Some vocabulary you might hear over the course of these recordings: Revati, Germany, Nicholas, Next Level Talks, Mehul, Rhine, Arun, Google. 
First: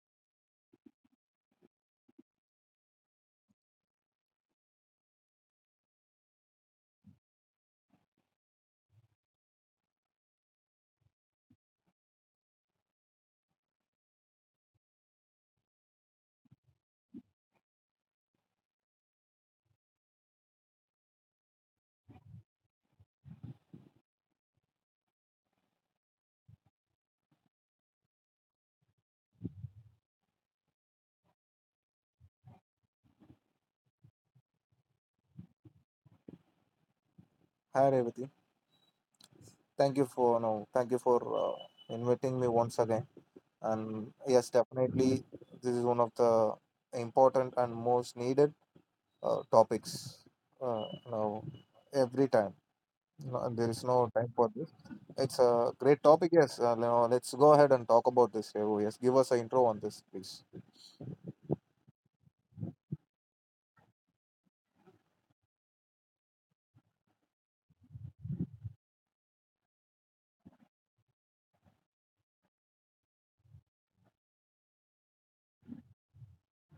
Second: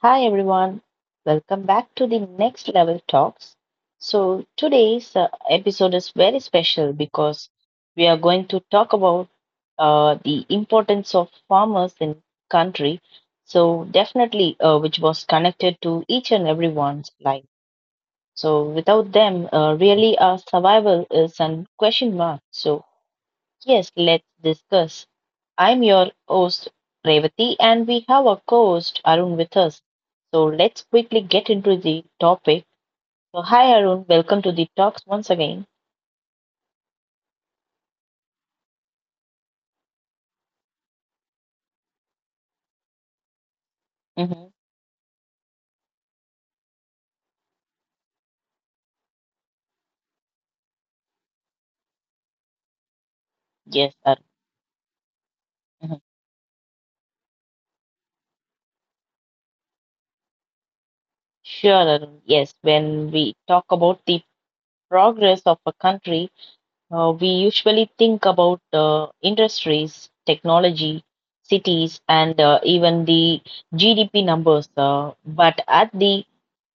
Hi everyone, welcome back to the Next Level Talks. Today's episode is very special because we are going to talk about the importance of farmers in country. So, definitely, which was connected to each and everyone's life. So, without them, really, our survival is an question mark. So yes, let's discuss. I'm your host, Revati, and we have our co host, Arun, with us. So let's quickly get into the topic. So, hi, Arun. Welcome to the talks once again. Hi Revati, thank you for no, thank you for inviting me once again. And Hmm. yes, definitely, this is one of the important and most needed topics. Uh, now, every time, no, there is Yes, no Arun. time for this. It's a Mhm. great topic. Yes, now let's go ahead and talk about this. Revo. Yes, give us an intro on this, please. Sure, Arun. Yes, when we talk about the progress of a country, we usually think about industries, technology, cities, and even the GDP numbers. Uh, but at the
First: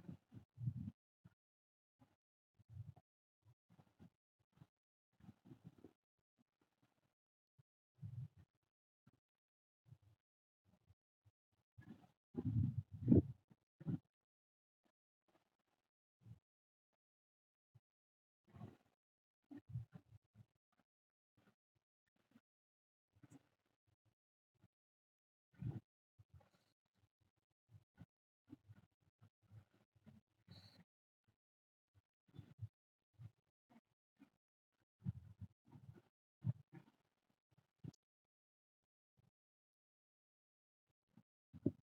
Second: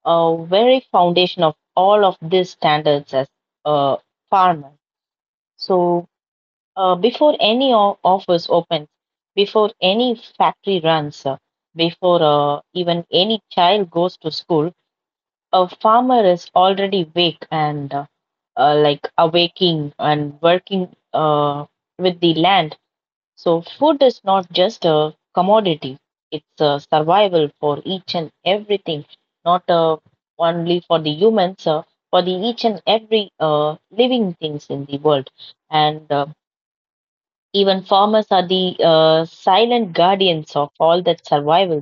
uh, very foundation of all of these standards as a farmer. So before any office opens, before any factory runs, before even any child goes to school, a farmer is already awake and like awaking and working with the land, so food is not just a commodity, it's a survival for each and everything, not only for the humans, for the each and every living things in the world. And even farmers are the silent guardians of all that survival.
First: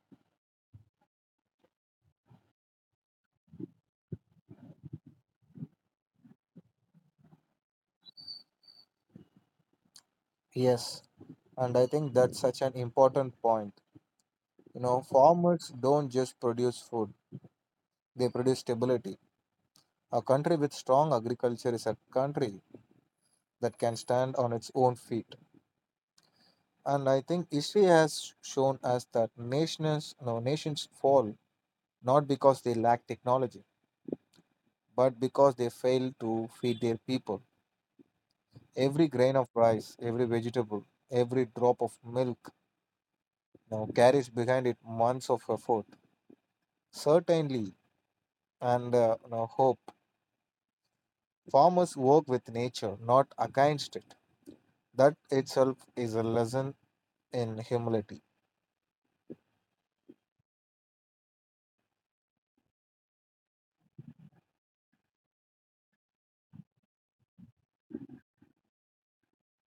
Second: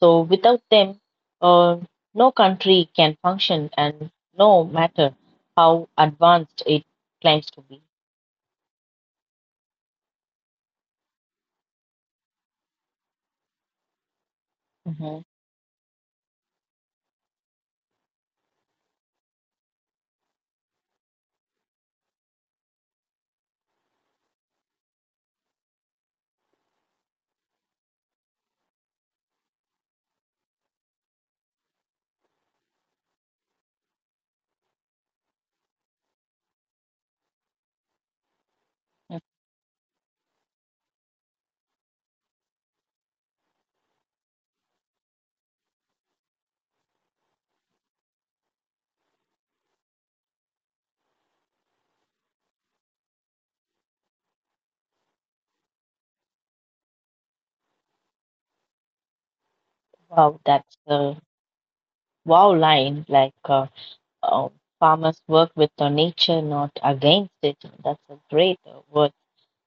So, without them, uh, no country can function, and no matter how advanced it claims to be. Yes, and I think that's such an important point. You know, Mhm. farmers don't just produce food; they produce stability. A country with strong agriculture is a country that can stand on its own feet. And I think history has shown us that nations fall not because they lack technology, but because they fail to feed their people. Every grain of rice, every vegetable, every drop of milk now carries behind it months of effort, certainly, and you know, hope. Farmers work with nature, not against it. That itself is a lesson in humility. Wow, that's uh, Wow, line like uh, farmers work with the nature, not against it. That's a great word.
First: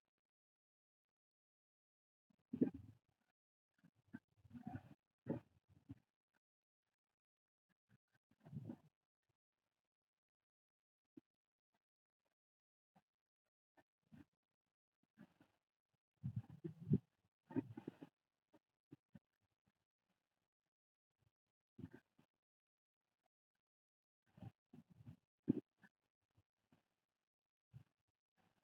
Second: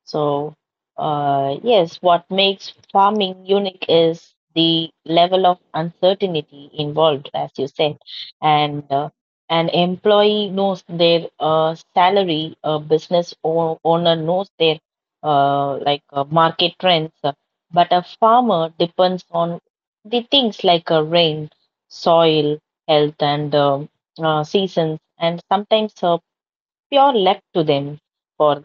So, yes, what makes farming unique is the level of uncertainty involved, as you said, and an employee knows their salary, a business owner knows their market trends, but a farmer depends on the things like rain, soil, health, and seasons, and sometimes pure luck to them. For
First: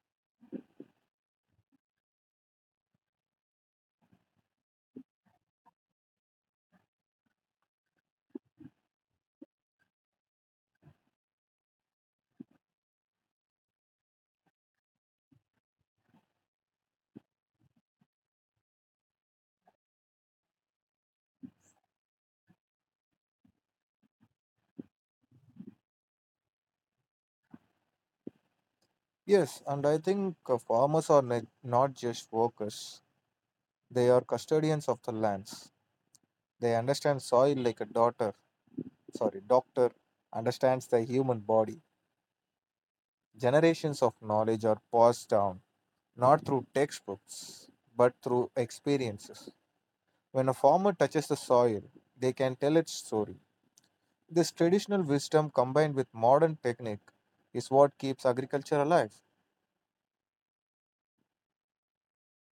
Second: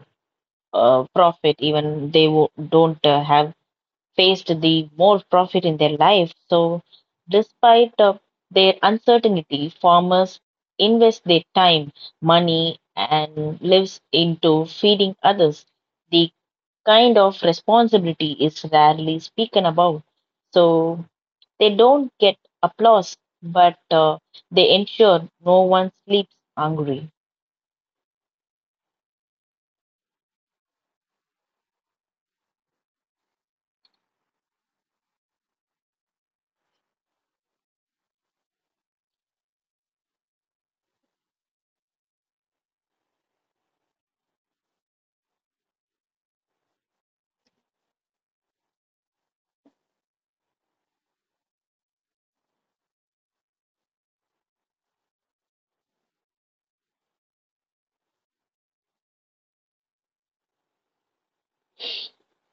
profit, even they don't have faced the more profit in their life. So despite of their uncertainty, farmers invest their time, money and lives into feeding others. The kind of responsibility is rarely spoken about, so they don't get applause, but they ensure no one sleeps hungry. Yes, and I think farmers are not just workers, they are custodians of the lands. They understand soil like a doctor understands the human body. Generations of knowledge are passed down, not through textbooks, but through experiences. When a farmer touches the soil, they can tell its story. This traditional wisdom combined with modern technique is what keeps agriculture alive.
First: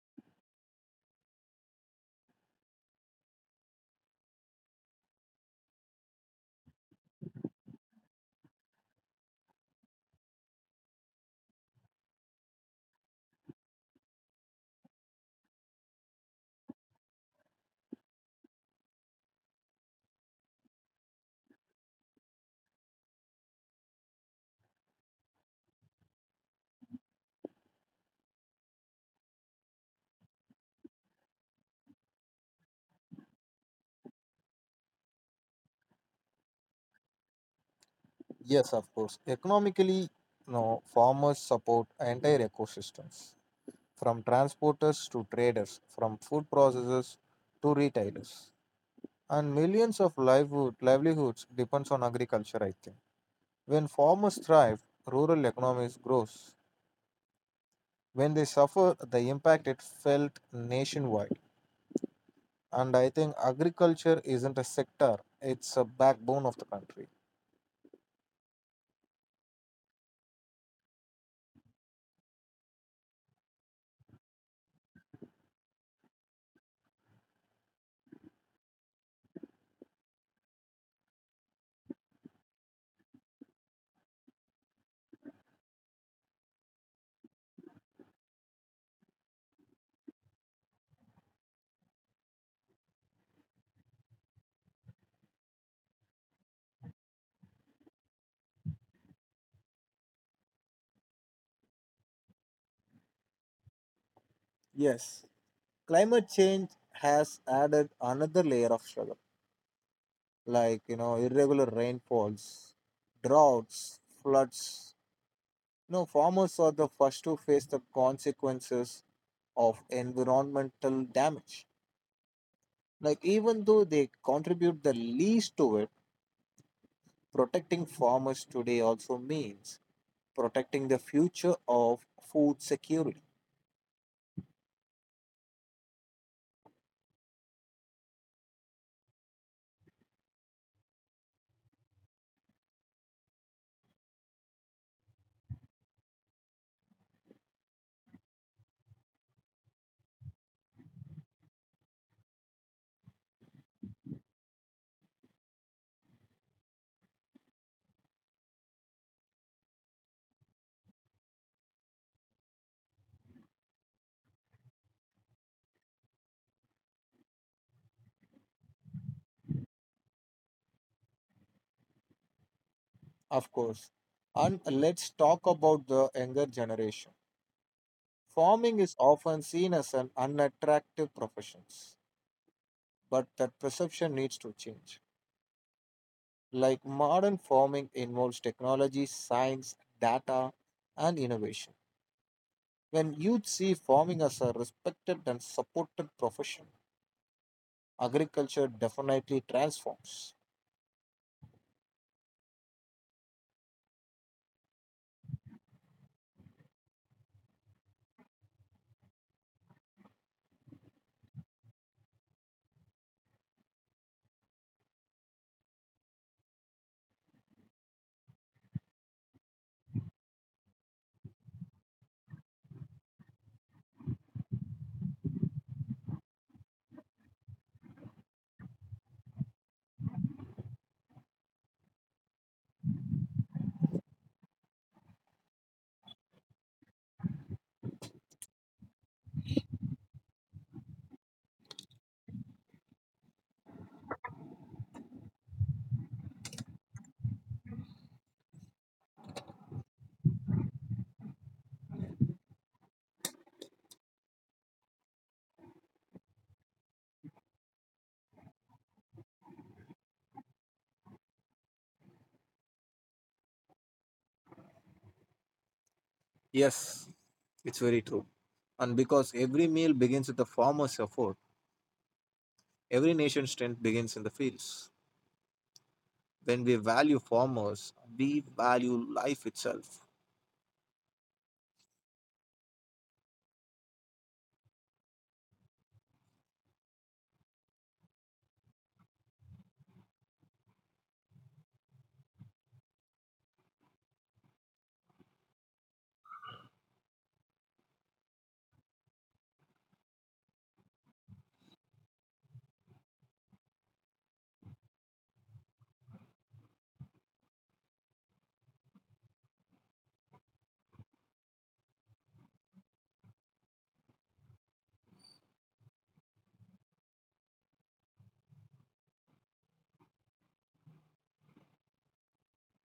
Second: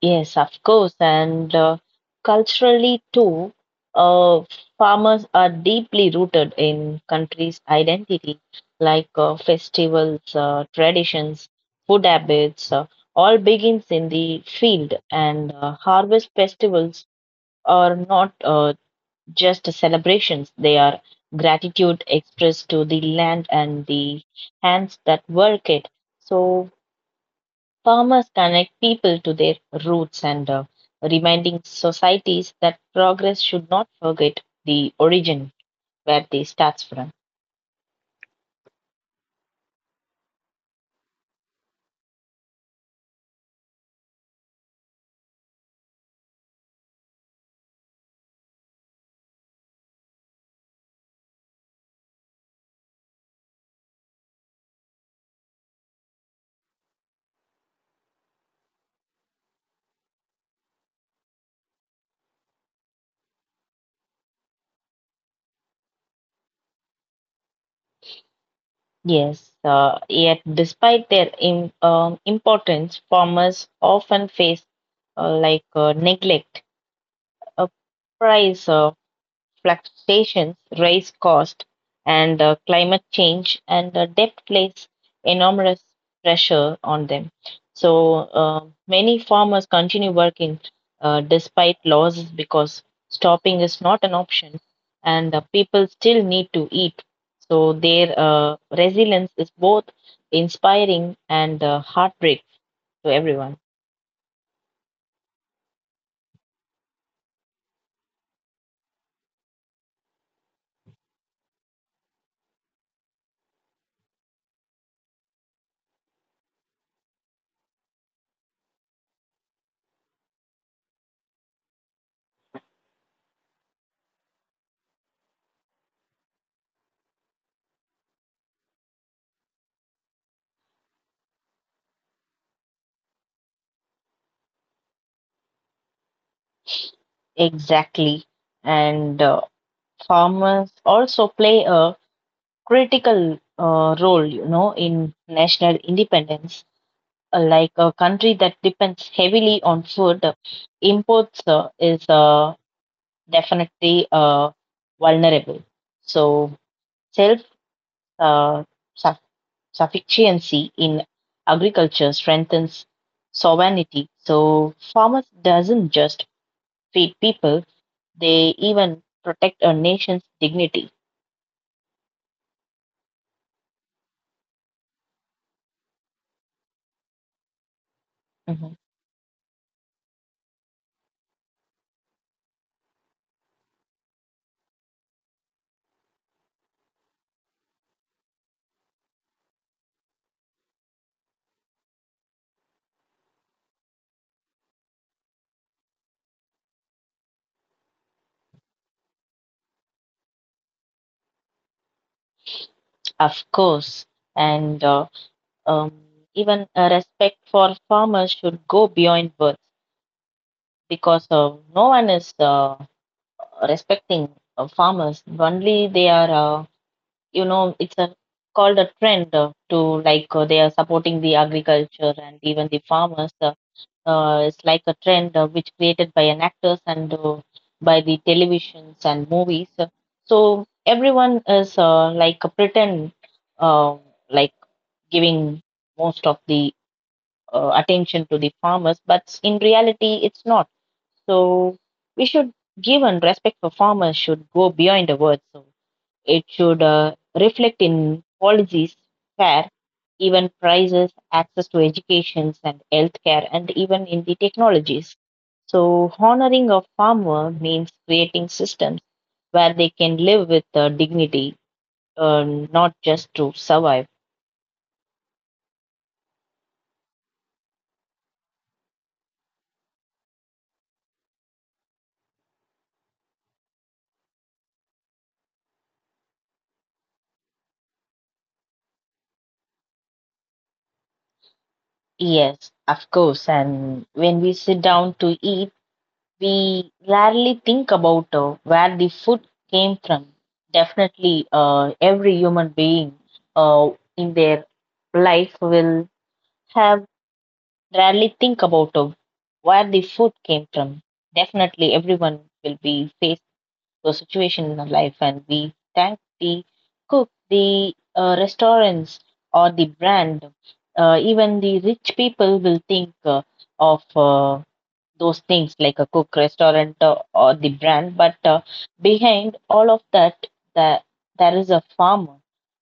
Yes, of course. And culturally, too, uh, farmers are deeply rooted in country's identity, like festivals, traditions, food habits, all begins in the field. And harvest festivals are not just celebrations, they are gratitude expressed to the land and the hands that work it. So farmers connect people to their roots and reminding societies that progress should not forget the origin where they starts from. Yes, of course. Economically, no, farmers support entire ecosystems from transporters to traders, from food processors to retailers. And millions of livelihoods depends on agriculture, I think. When farmers thrive, rural economies grows. When they suffer, the impact it felt nationwide. And I think agriculture isn't a sector, it's a backbone of the country. Yes, yet despite their importance, farmers often face neglect, uh, price fluctuations, raise cost, and climate change and debt place enormous pressure on them. So many farmers continue working despite losses because stopping is not an option, and people still need to eat. So their resilience is both inspiring and heartbreak to everyone. Yes, climate change has added another layer of struggle, like you know irregular rainfalls, droughts, floods. You know, farmers are the first to face the consequences of environmental damage. Like even though they contribute the least to it, protecting farmers today also means protecting the future of food security, Exactly, and farmers also play a critical role, you know, in national independence. Like a country that depends heavily on food, imports is definitely vulnerable. So, self, uh, suff- sufficiency in agriculture strengthens sovereignty. So, farmers doesn't just feed people; they even protect a nation's dignity. of course. And let's talk about the younger generation. Mhm. Farming is often seen as an unattractive profession, but that perception needs to change. Like modern farming involves technology, science, data, and innovation. When youth see farming as a respected and supported profession, agriculture definitely transforms. Of course, and Um, even respect for farmers should go beyond words because no one is respecting farmers. Only they are, uh, you know, it's a called a trend to like they are supporting the agriculture and even the farmers. It's like a trend which created by an actors and by the televisions and movies. So everyone is like a pretend, uh, like giving most of the attention to the farmers, but in reality, it's not. So we should give and respect for farmers should go beyond the words. So it should reflect in policies, fair, even prices, access to educations and healthcare, and even in the technologies. So honoring a farmer means creating systems where they can live with dignity, not just to survive. Yes, it's very true. And because every meal begins with the farmer's effort, every nation's strength begins in the fields. When we value farmers, we value life itself. Yes, of course. And when we sit down to eat, we rarely think about where the food came from. Definitely, every human being uh, in their life will have rarely think about where the food came from. Definitely, everyone will be faced those situation in their life, and we thank the cook, the restaurants, or the brand. Even the rich people will think of. Those things like a cook restaurant or the brand, but behind all of that there is a farmer.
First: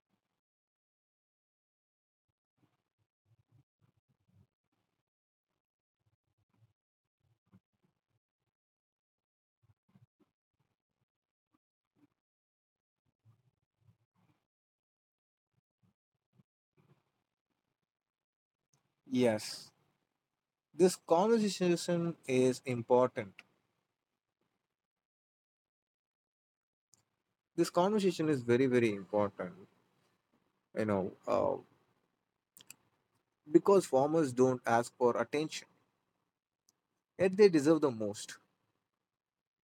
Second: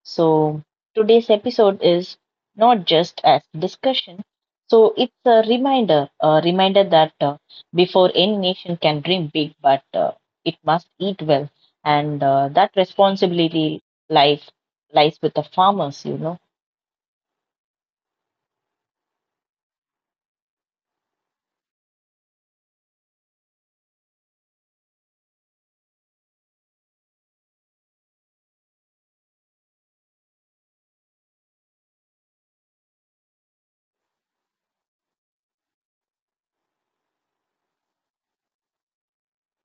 So today's episode is not just as discussion, so it's a reminder, a reminder that before any nation can dream big, but it must eat well, and that responsibility, life, lies with the farmers, you know. Yes, this conversation is important. This conversation is very, very important. You know, because farmers don't ask for attention, yet they deserve the most.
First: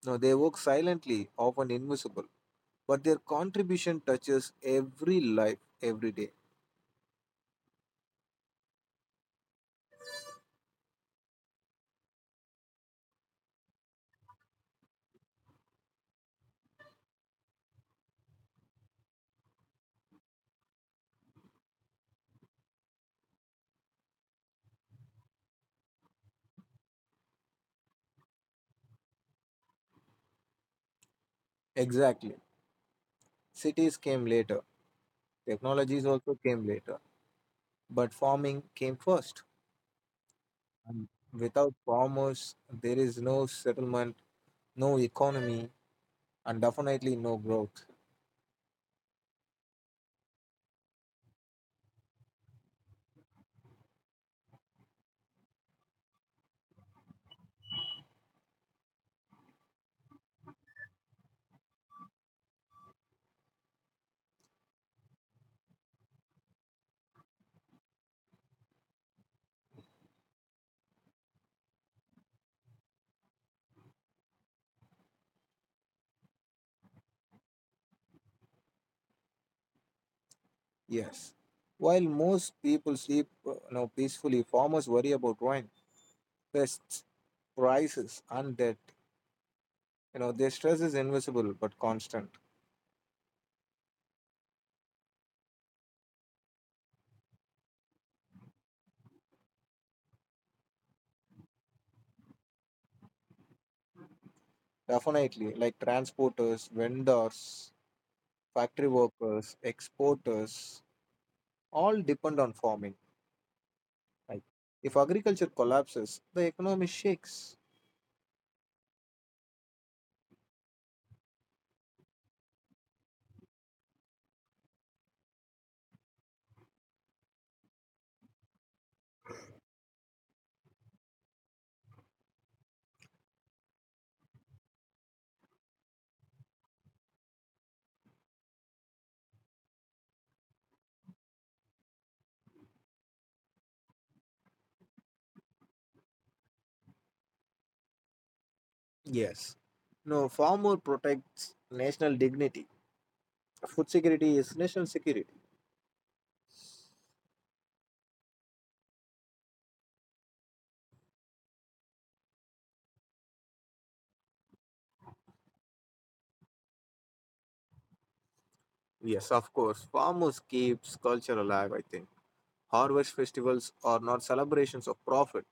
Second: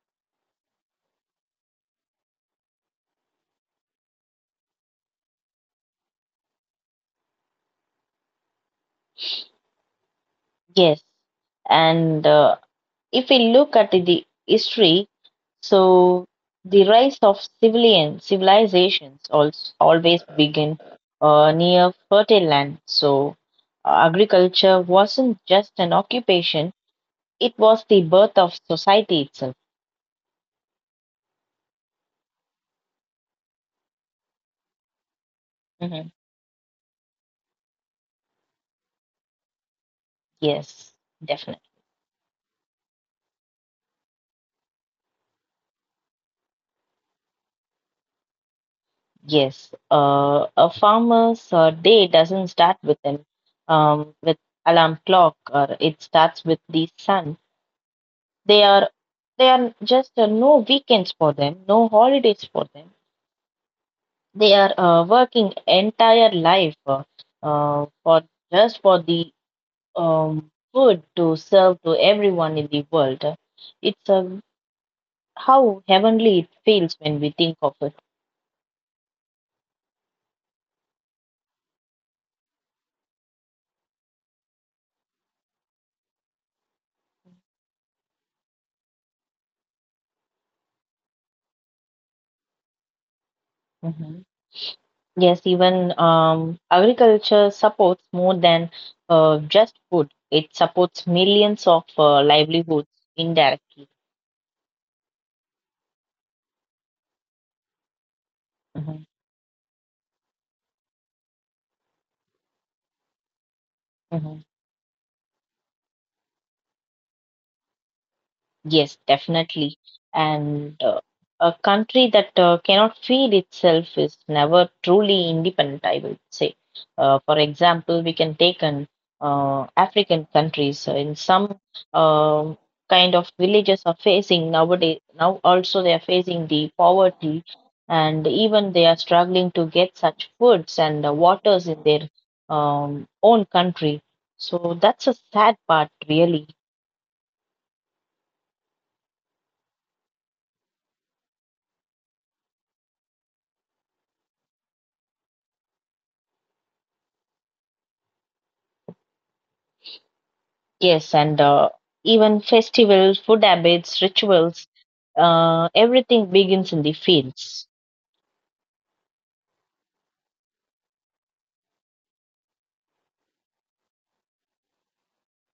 Now, they work silently, often invisible, but their contribution touches every life every day. Yes, and if we look at the history, so the rise of civilian civilizations also always begin near fertile land. So agriculture wasn't just an occupation; it was the birth of society itself. Exactly. Cities came later, technologies Hmm. also came later, but farming came first. Yes, And definitely. without farmers, there is no settlement, no economy, and definitely no growth. Yes, a farmer's day doesn't start with an with alarm clock, or it starts with the sun. They are, they are just no weekends for them, no holidays for them. They are working entire life for just for the food to serve to everyone in the world. It's how heavenly it feels when we think of it. Yes. While most people sleep you know, peacefully, farmers worry about rain, pests, prices, undead. You know, their stress is invisible but constant. Mhm. Yes, even agriculture supports more than just food. It supports millions of livelihoods indirectly. Definitely, like transporters, vendors, factory Mhm. workers, exporters, all depend on farming. Like, Mhm. if agriculture collapses, the economy shakes. Yes, definitely. And a country that cannot feed itself is never truly independent, I would say. For example, we can take an African countries in some um kind of villages are facing nowadays. Now also they are facing the poverty, and even they are struggling to get such foods and waters in their own country. So that's a sad part, really. Yes. No, farmer protects national dignity. Food security is national security. Yes, and even festivals, food habits, rituals, everything begins in the fields. Yes, of course. Farmers keeps culture alive, I think. Harvest festivals are not celebrations of profit,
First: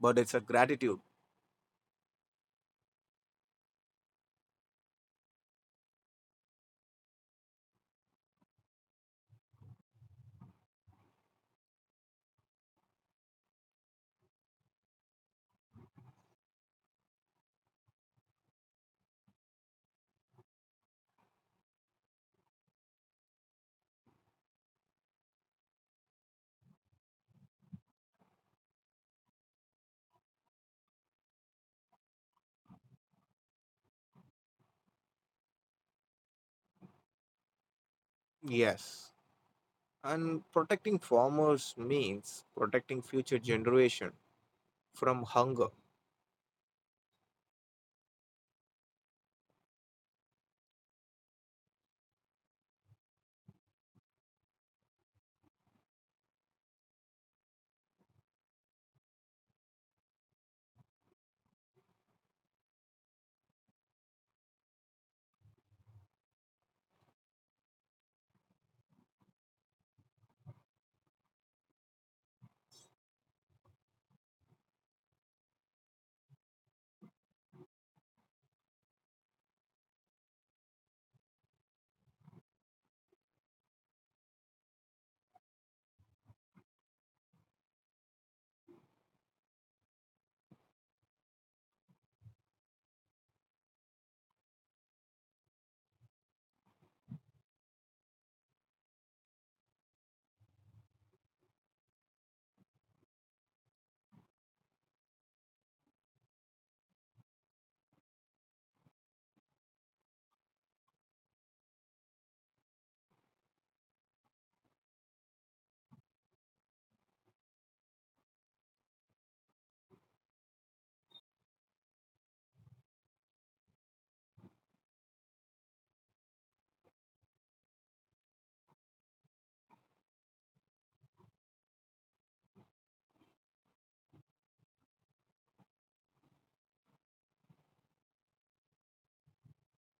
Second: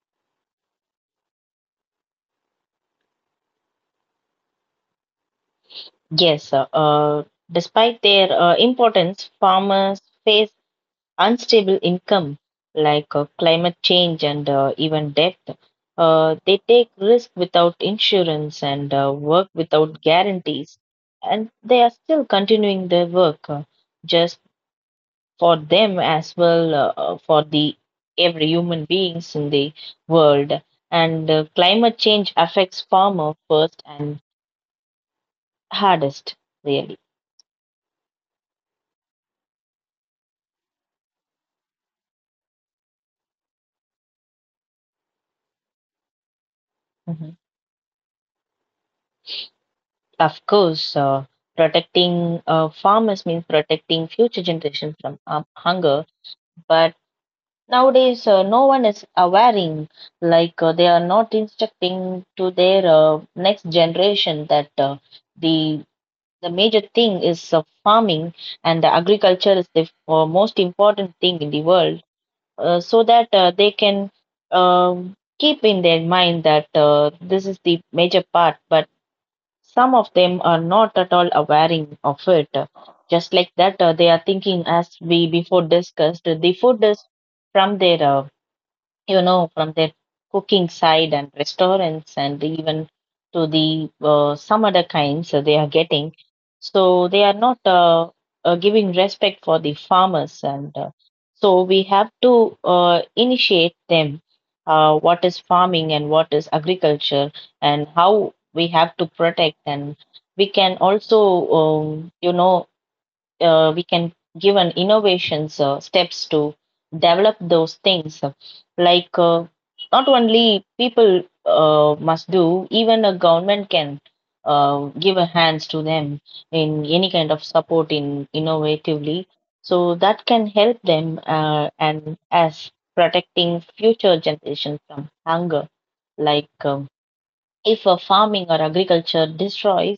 but it's a gratitude. Yes, despite their importance, farmers face unstable income like climate change and even debt. They take risk without insurance and work without guarantees, and they are still continuing their work. Uh, just for them as well, for the every human beings in the world. And climate change affects farmer first and hardest, really. Yes. And protecting farmers means protecting future generation from hunger. Mhm. Of course, protecting farmers means protecting future generation from hunger, but nowadays no one is awareing, like they are not instructing to their next generation that the the major thing is farming, and the agriculture is the most important thing in the world, so that they can keep in their mind that this is the major part, but some of them are not at all aware of it. Just like that, they are thinking as we before discussed, the food is from their you know, from their cooking side and restaurants and even to the some other kinds that they are getting. So they are not giving respect for the farmers, and so we have to initiate them. What is farming and what is agriculture, and how we have to protect, and we can also, you know, we can give an innovations steps to develop those things, like not only people must do, even a government can give a hands to them in any kind of support in innovatively, so that can help them and as protecting future generation from hunger, like if a farming or agriculture destroys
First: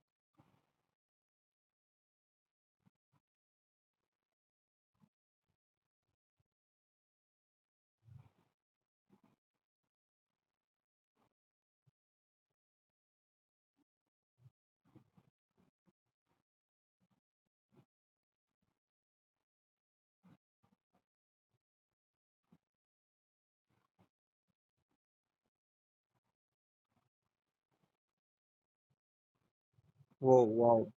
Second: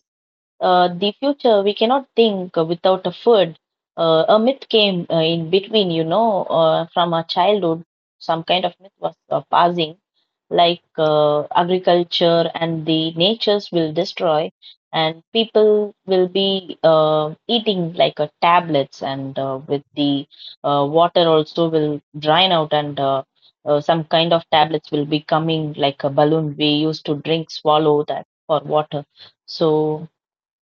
the future, we cannot think without a food. Uh, a myth came in between, you know, from our childhood. Some kind of myth was passing, like agriculture and the natures will destroy, and people will be eating like tablets and with the water also will drain out and some kind of tablets will be coming like a balloon we used to drink, swallow that for water. So Oh, wow.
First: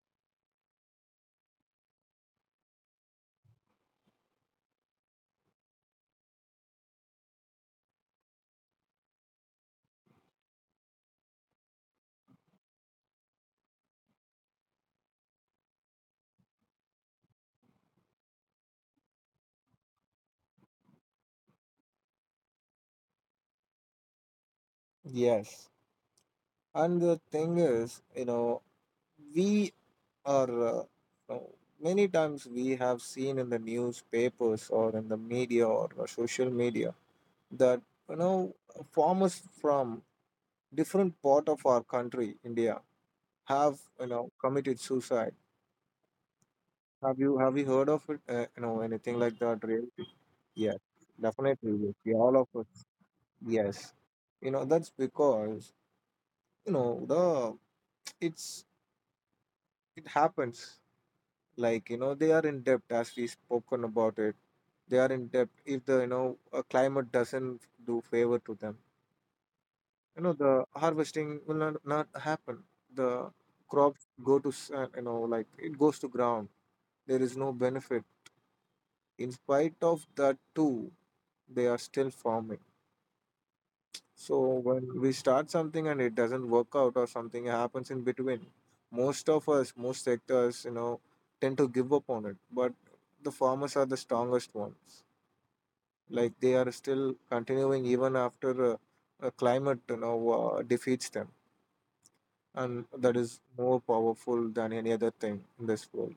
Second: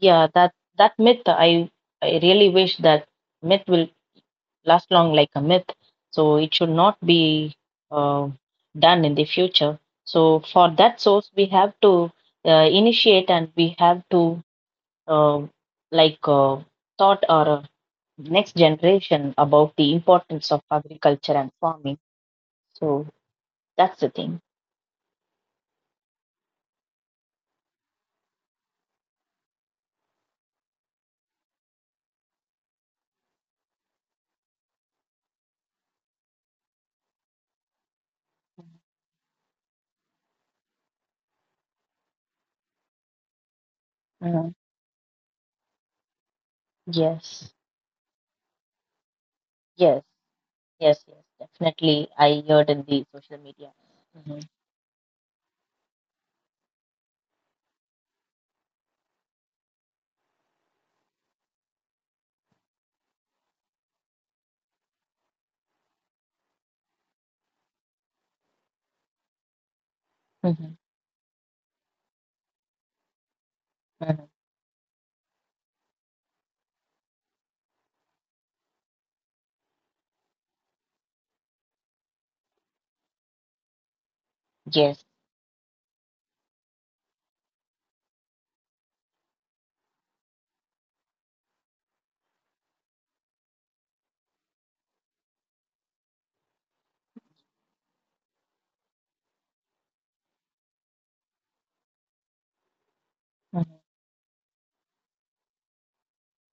yeah, that myth, I really wish that myth will last long like a myth. So it should not be uh, done in the future. So for that source, we have to initiate, and we have to uh, like uh, taught our next generation about the importance of agriculture and farming. So that's the thing. Yes. And the thing is, you know, we are, uh, uh, many times we have seen in the newspapers or in the media or the social media that, you know, farmers from different part of our country, India, have, you know, Mm. committed suicide. Have you Yes, have you heard of it? You know anything like that? yes, Really? yes, Yes, yes. definitely. Definitely, Yes. I Yeah, all heard of in the us. social media. Yes, Mm-hmm. you know that's because you know the it's it happens. Like you know they are in debt as we spoken about it. They are in debt if the you know a climate doesn't do favor to them. You know Mm-hmm. the harvesting will not happen. The Mm-hmm. crops go to you know like it goes to ground. There is no benefit in spite of that too, they are still forming. So Yes, when we start something and it doesn't work out or something happens in between, most of us, most sectors, you know, tend to give up on it, but the farmers are the strongest ones, like they are still continuing even after a climate you know defeats them, and that is mhm. more powerful than any other thing in this world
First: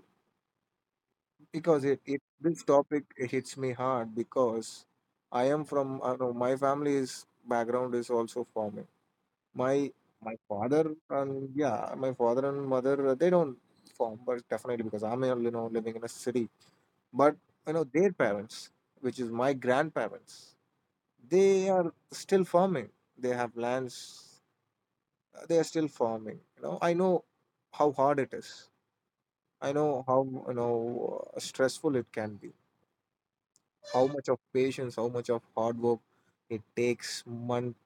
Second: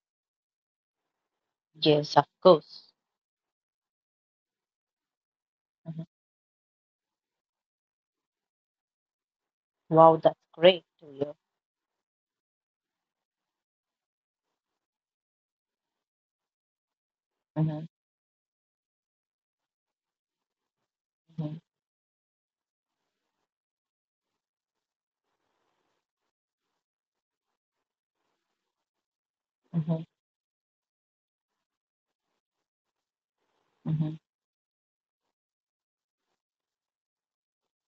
because it, Yes, it of this course. topic hits me hard because I am from, Mhm. I know my family's background is also farming. My Wow, my that's great father to hear. and yeah, my father and mother they don't farm, but definitely because I'm you know living in a city. But you know Mhm, their parents, which is my grandparents, mhm, they are still farming. They have lands. They are still farming. You know I know how hard it is. I mhm, know how you know stressful it can be, how mhm. much of patience, how much of hard work it takes month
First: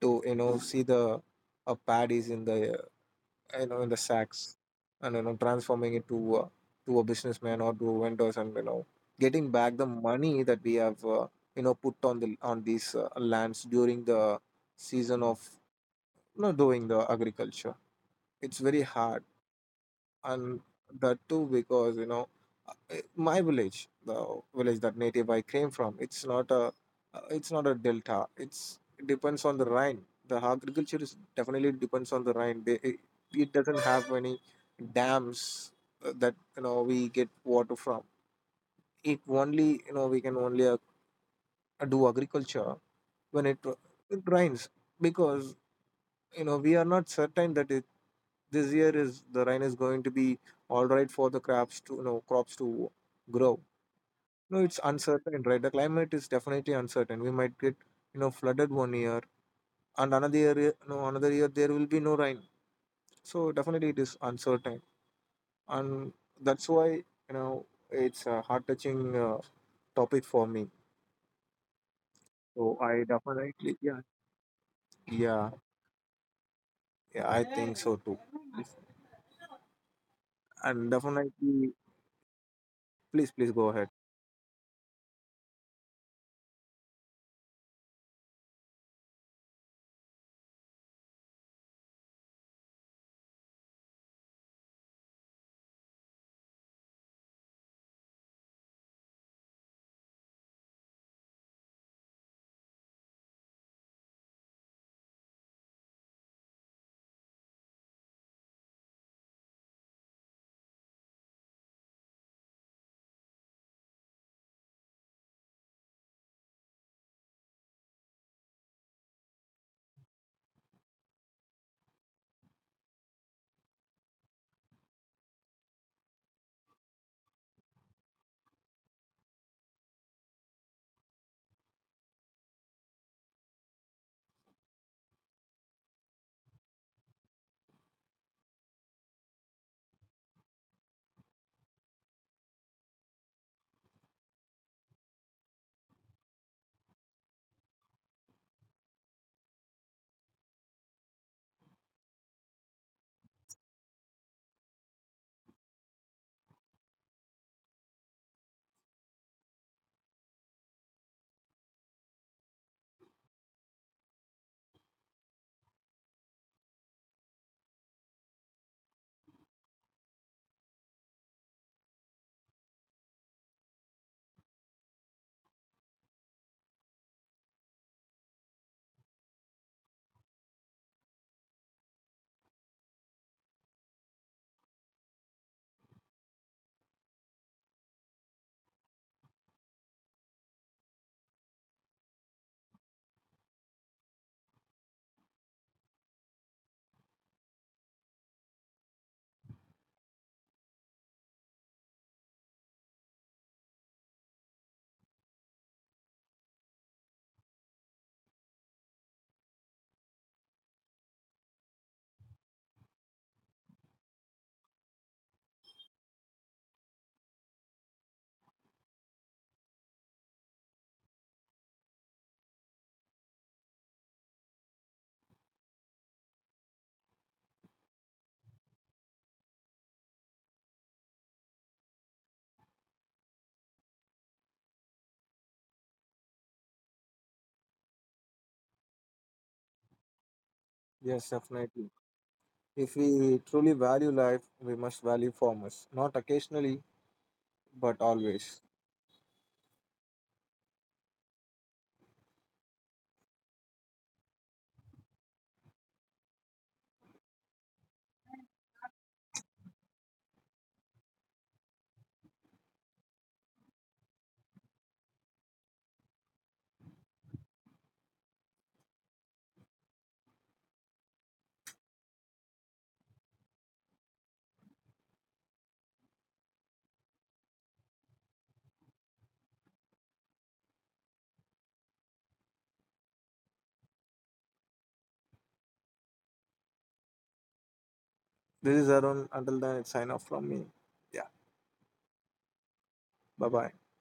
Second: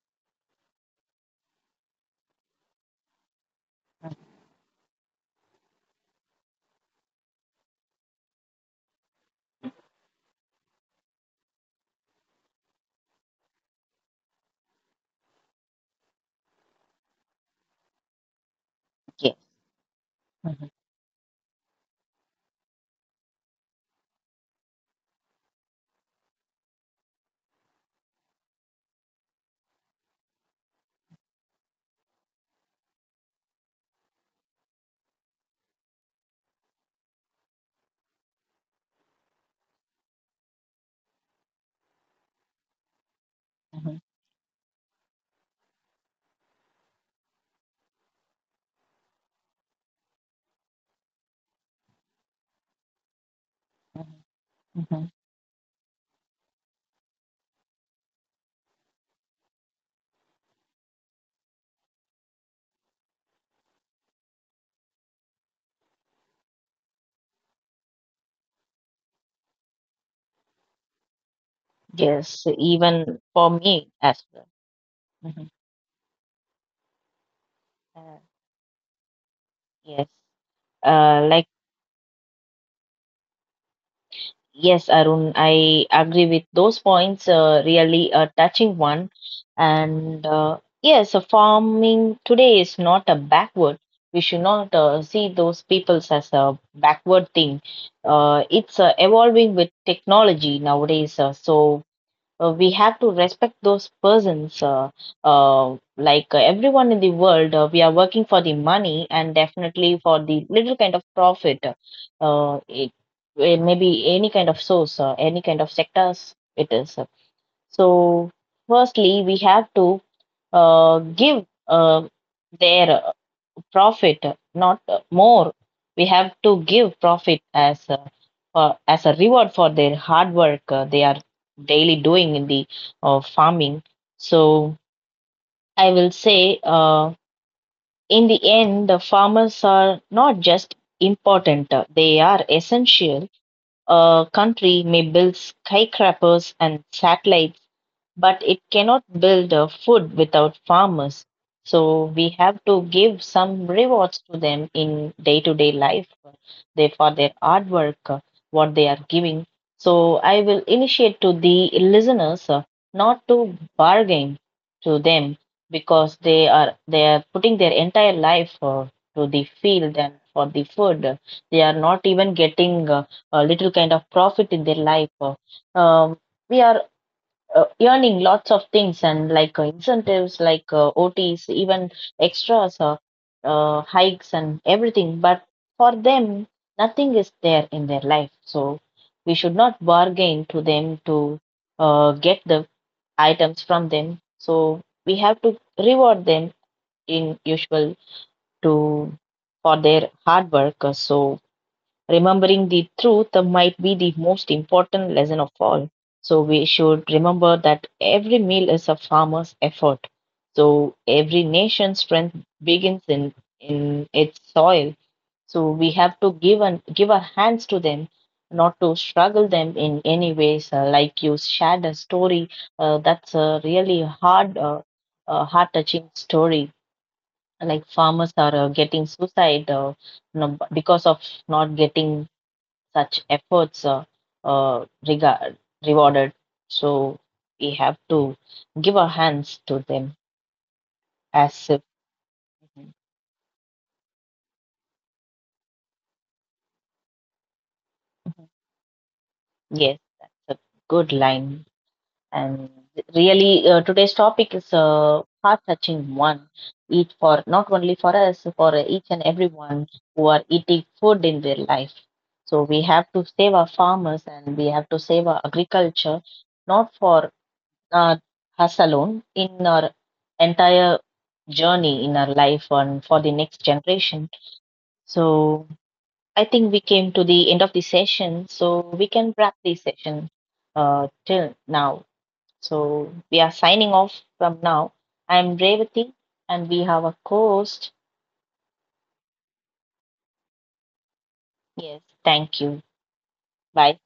to you know see the paddies in the you know in the sacks, and you know transforming it to a businessman or to vendors, and you know getting back the money that we have you know put on the on these lands during the season of you know doing the agriculture, it's very hard. Yes, And mhm, that too because you know my village, the village that native I came from, it's not a delta. It's, it depends on the Rhine. The agriculture is definitely depends on the Rhine. It doesn't have any dams that you know we get water from. It only you know we can only do agriculture when mhm, it rains because you know we are not certain that it this year is the rain is going to be all right for the crops to you know crops to grow. mhm, No, it's mhm. uncertain, right? The climate is definitely uncertain. We might get, you know, flooded one year, and another year there will be no rain. So definitely it is uncertain, and that's why you know it's a heart-touching topic for me. Yes, So I even for definitely, me as well. Mhm. yeah, yeah, I think so Uh, too. yes, And definitely, like. Please go ahead. Yes, Arun, I agree with those points. Really a touching one. And yes, farming today is not a backward. We should not see those peoples as a backward thing. It's evolving with technology nowadays. So we have to respect those persons like everyone in the world, we are working for the money and definitely for the little kind of profit. Uh, it, it may be any kind of source, any kind of sectors it is. So firstly we have to give their profit, not more. We have to give profit as a reward for their hard work they are daily doing in the farming. So I will say, in the end, the farmers are not just important; they are essential. A country may build skyscrapers and satellites, but it cannot build food without farmers. So we have to give some rewards to them in day to day life, for their hard work, what they are giving. So I will initiate to the listeners not to bargain to them because they are putting their entire life to the field and for the food. They are not even getting a little kind of profit in their life. Um, we are earning lots of things and like incentives like OTs, even extras or hikes and everything. But for them, nothing is there in their life. So we should not bargain to them to get the items from them. So we have to reward them in usual to for their hard work. So remembering the truth might be the most important lesson of all. So we should remember that every meal is a farmer's effort. So every nation's strength begins in its soil. So we have to give and give our hands to them, not to struggle them in any ways. Like you shared a story, that's a really hard, heart-touching story. Like farmers are getting suicide, you know, because of not getting such efforts, uh, regard, rewarded. So we have to give our hands to them Yes, as if, definitely. If we truly value life, we must value farmers, not occasionally, but always. yes, that's a good line. And really, today's topic is a heart-touching one. Each for not only for us, for each and everyone who are eating food in their life. So we have to save our farmers, and we have to save our agriculture, not for, not us alone, in our entire journey in our life and for the next generation. So I think we came to the end of the session, so we can wrap the session till now. So we are signing off from now. I am Revati, and we have a host. This is Arun. Until then, it's sign off from me. Yeah, Yes, thank you. bye bye. Bye.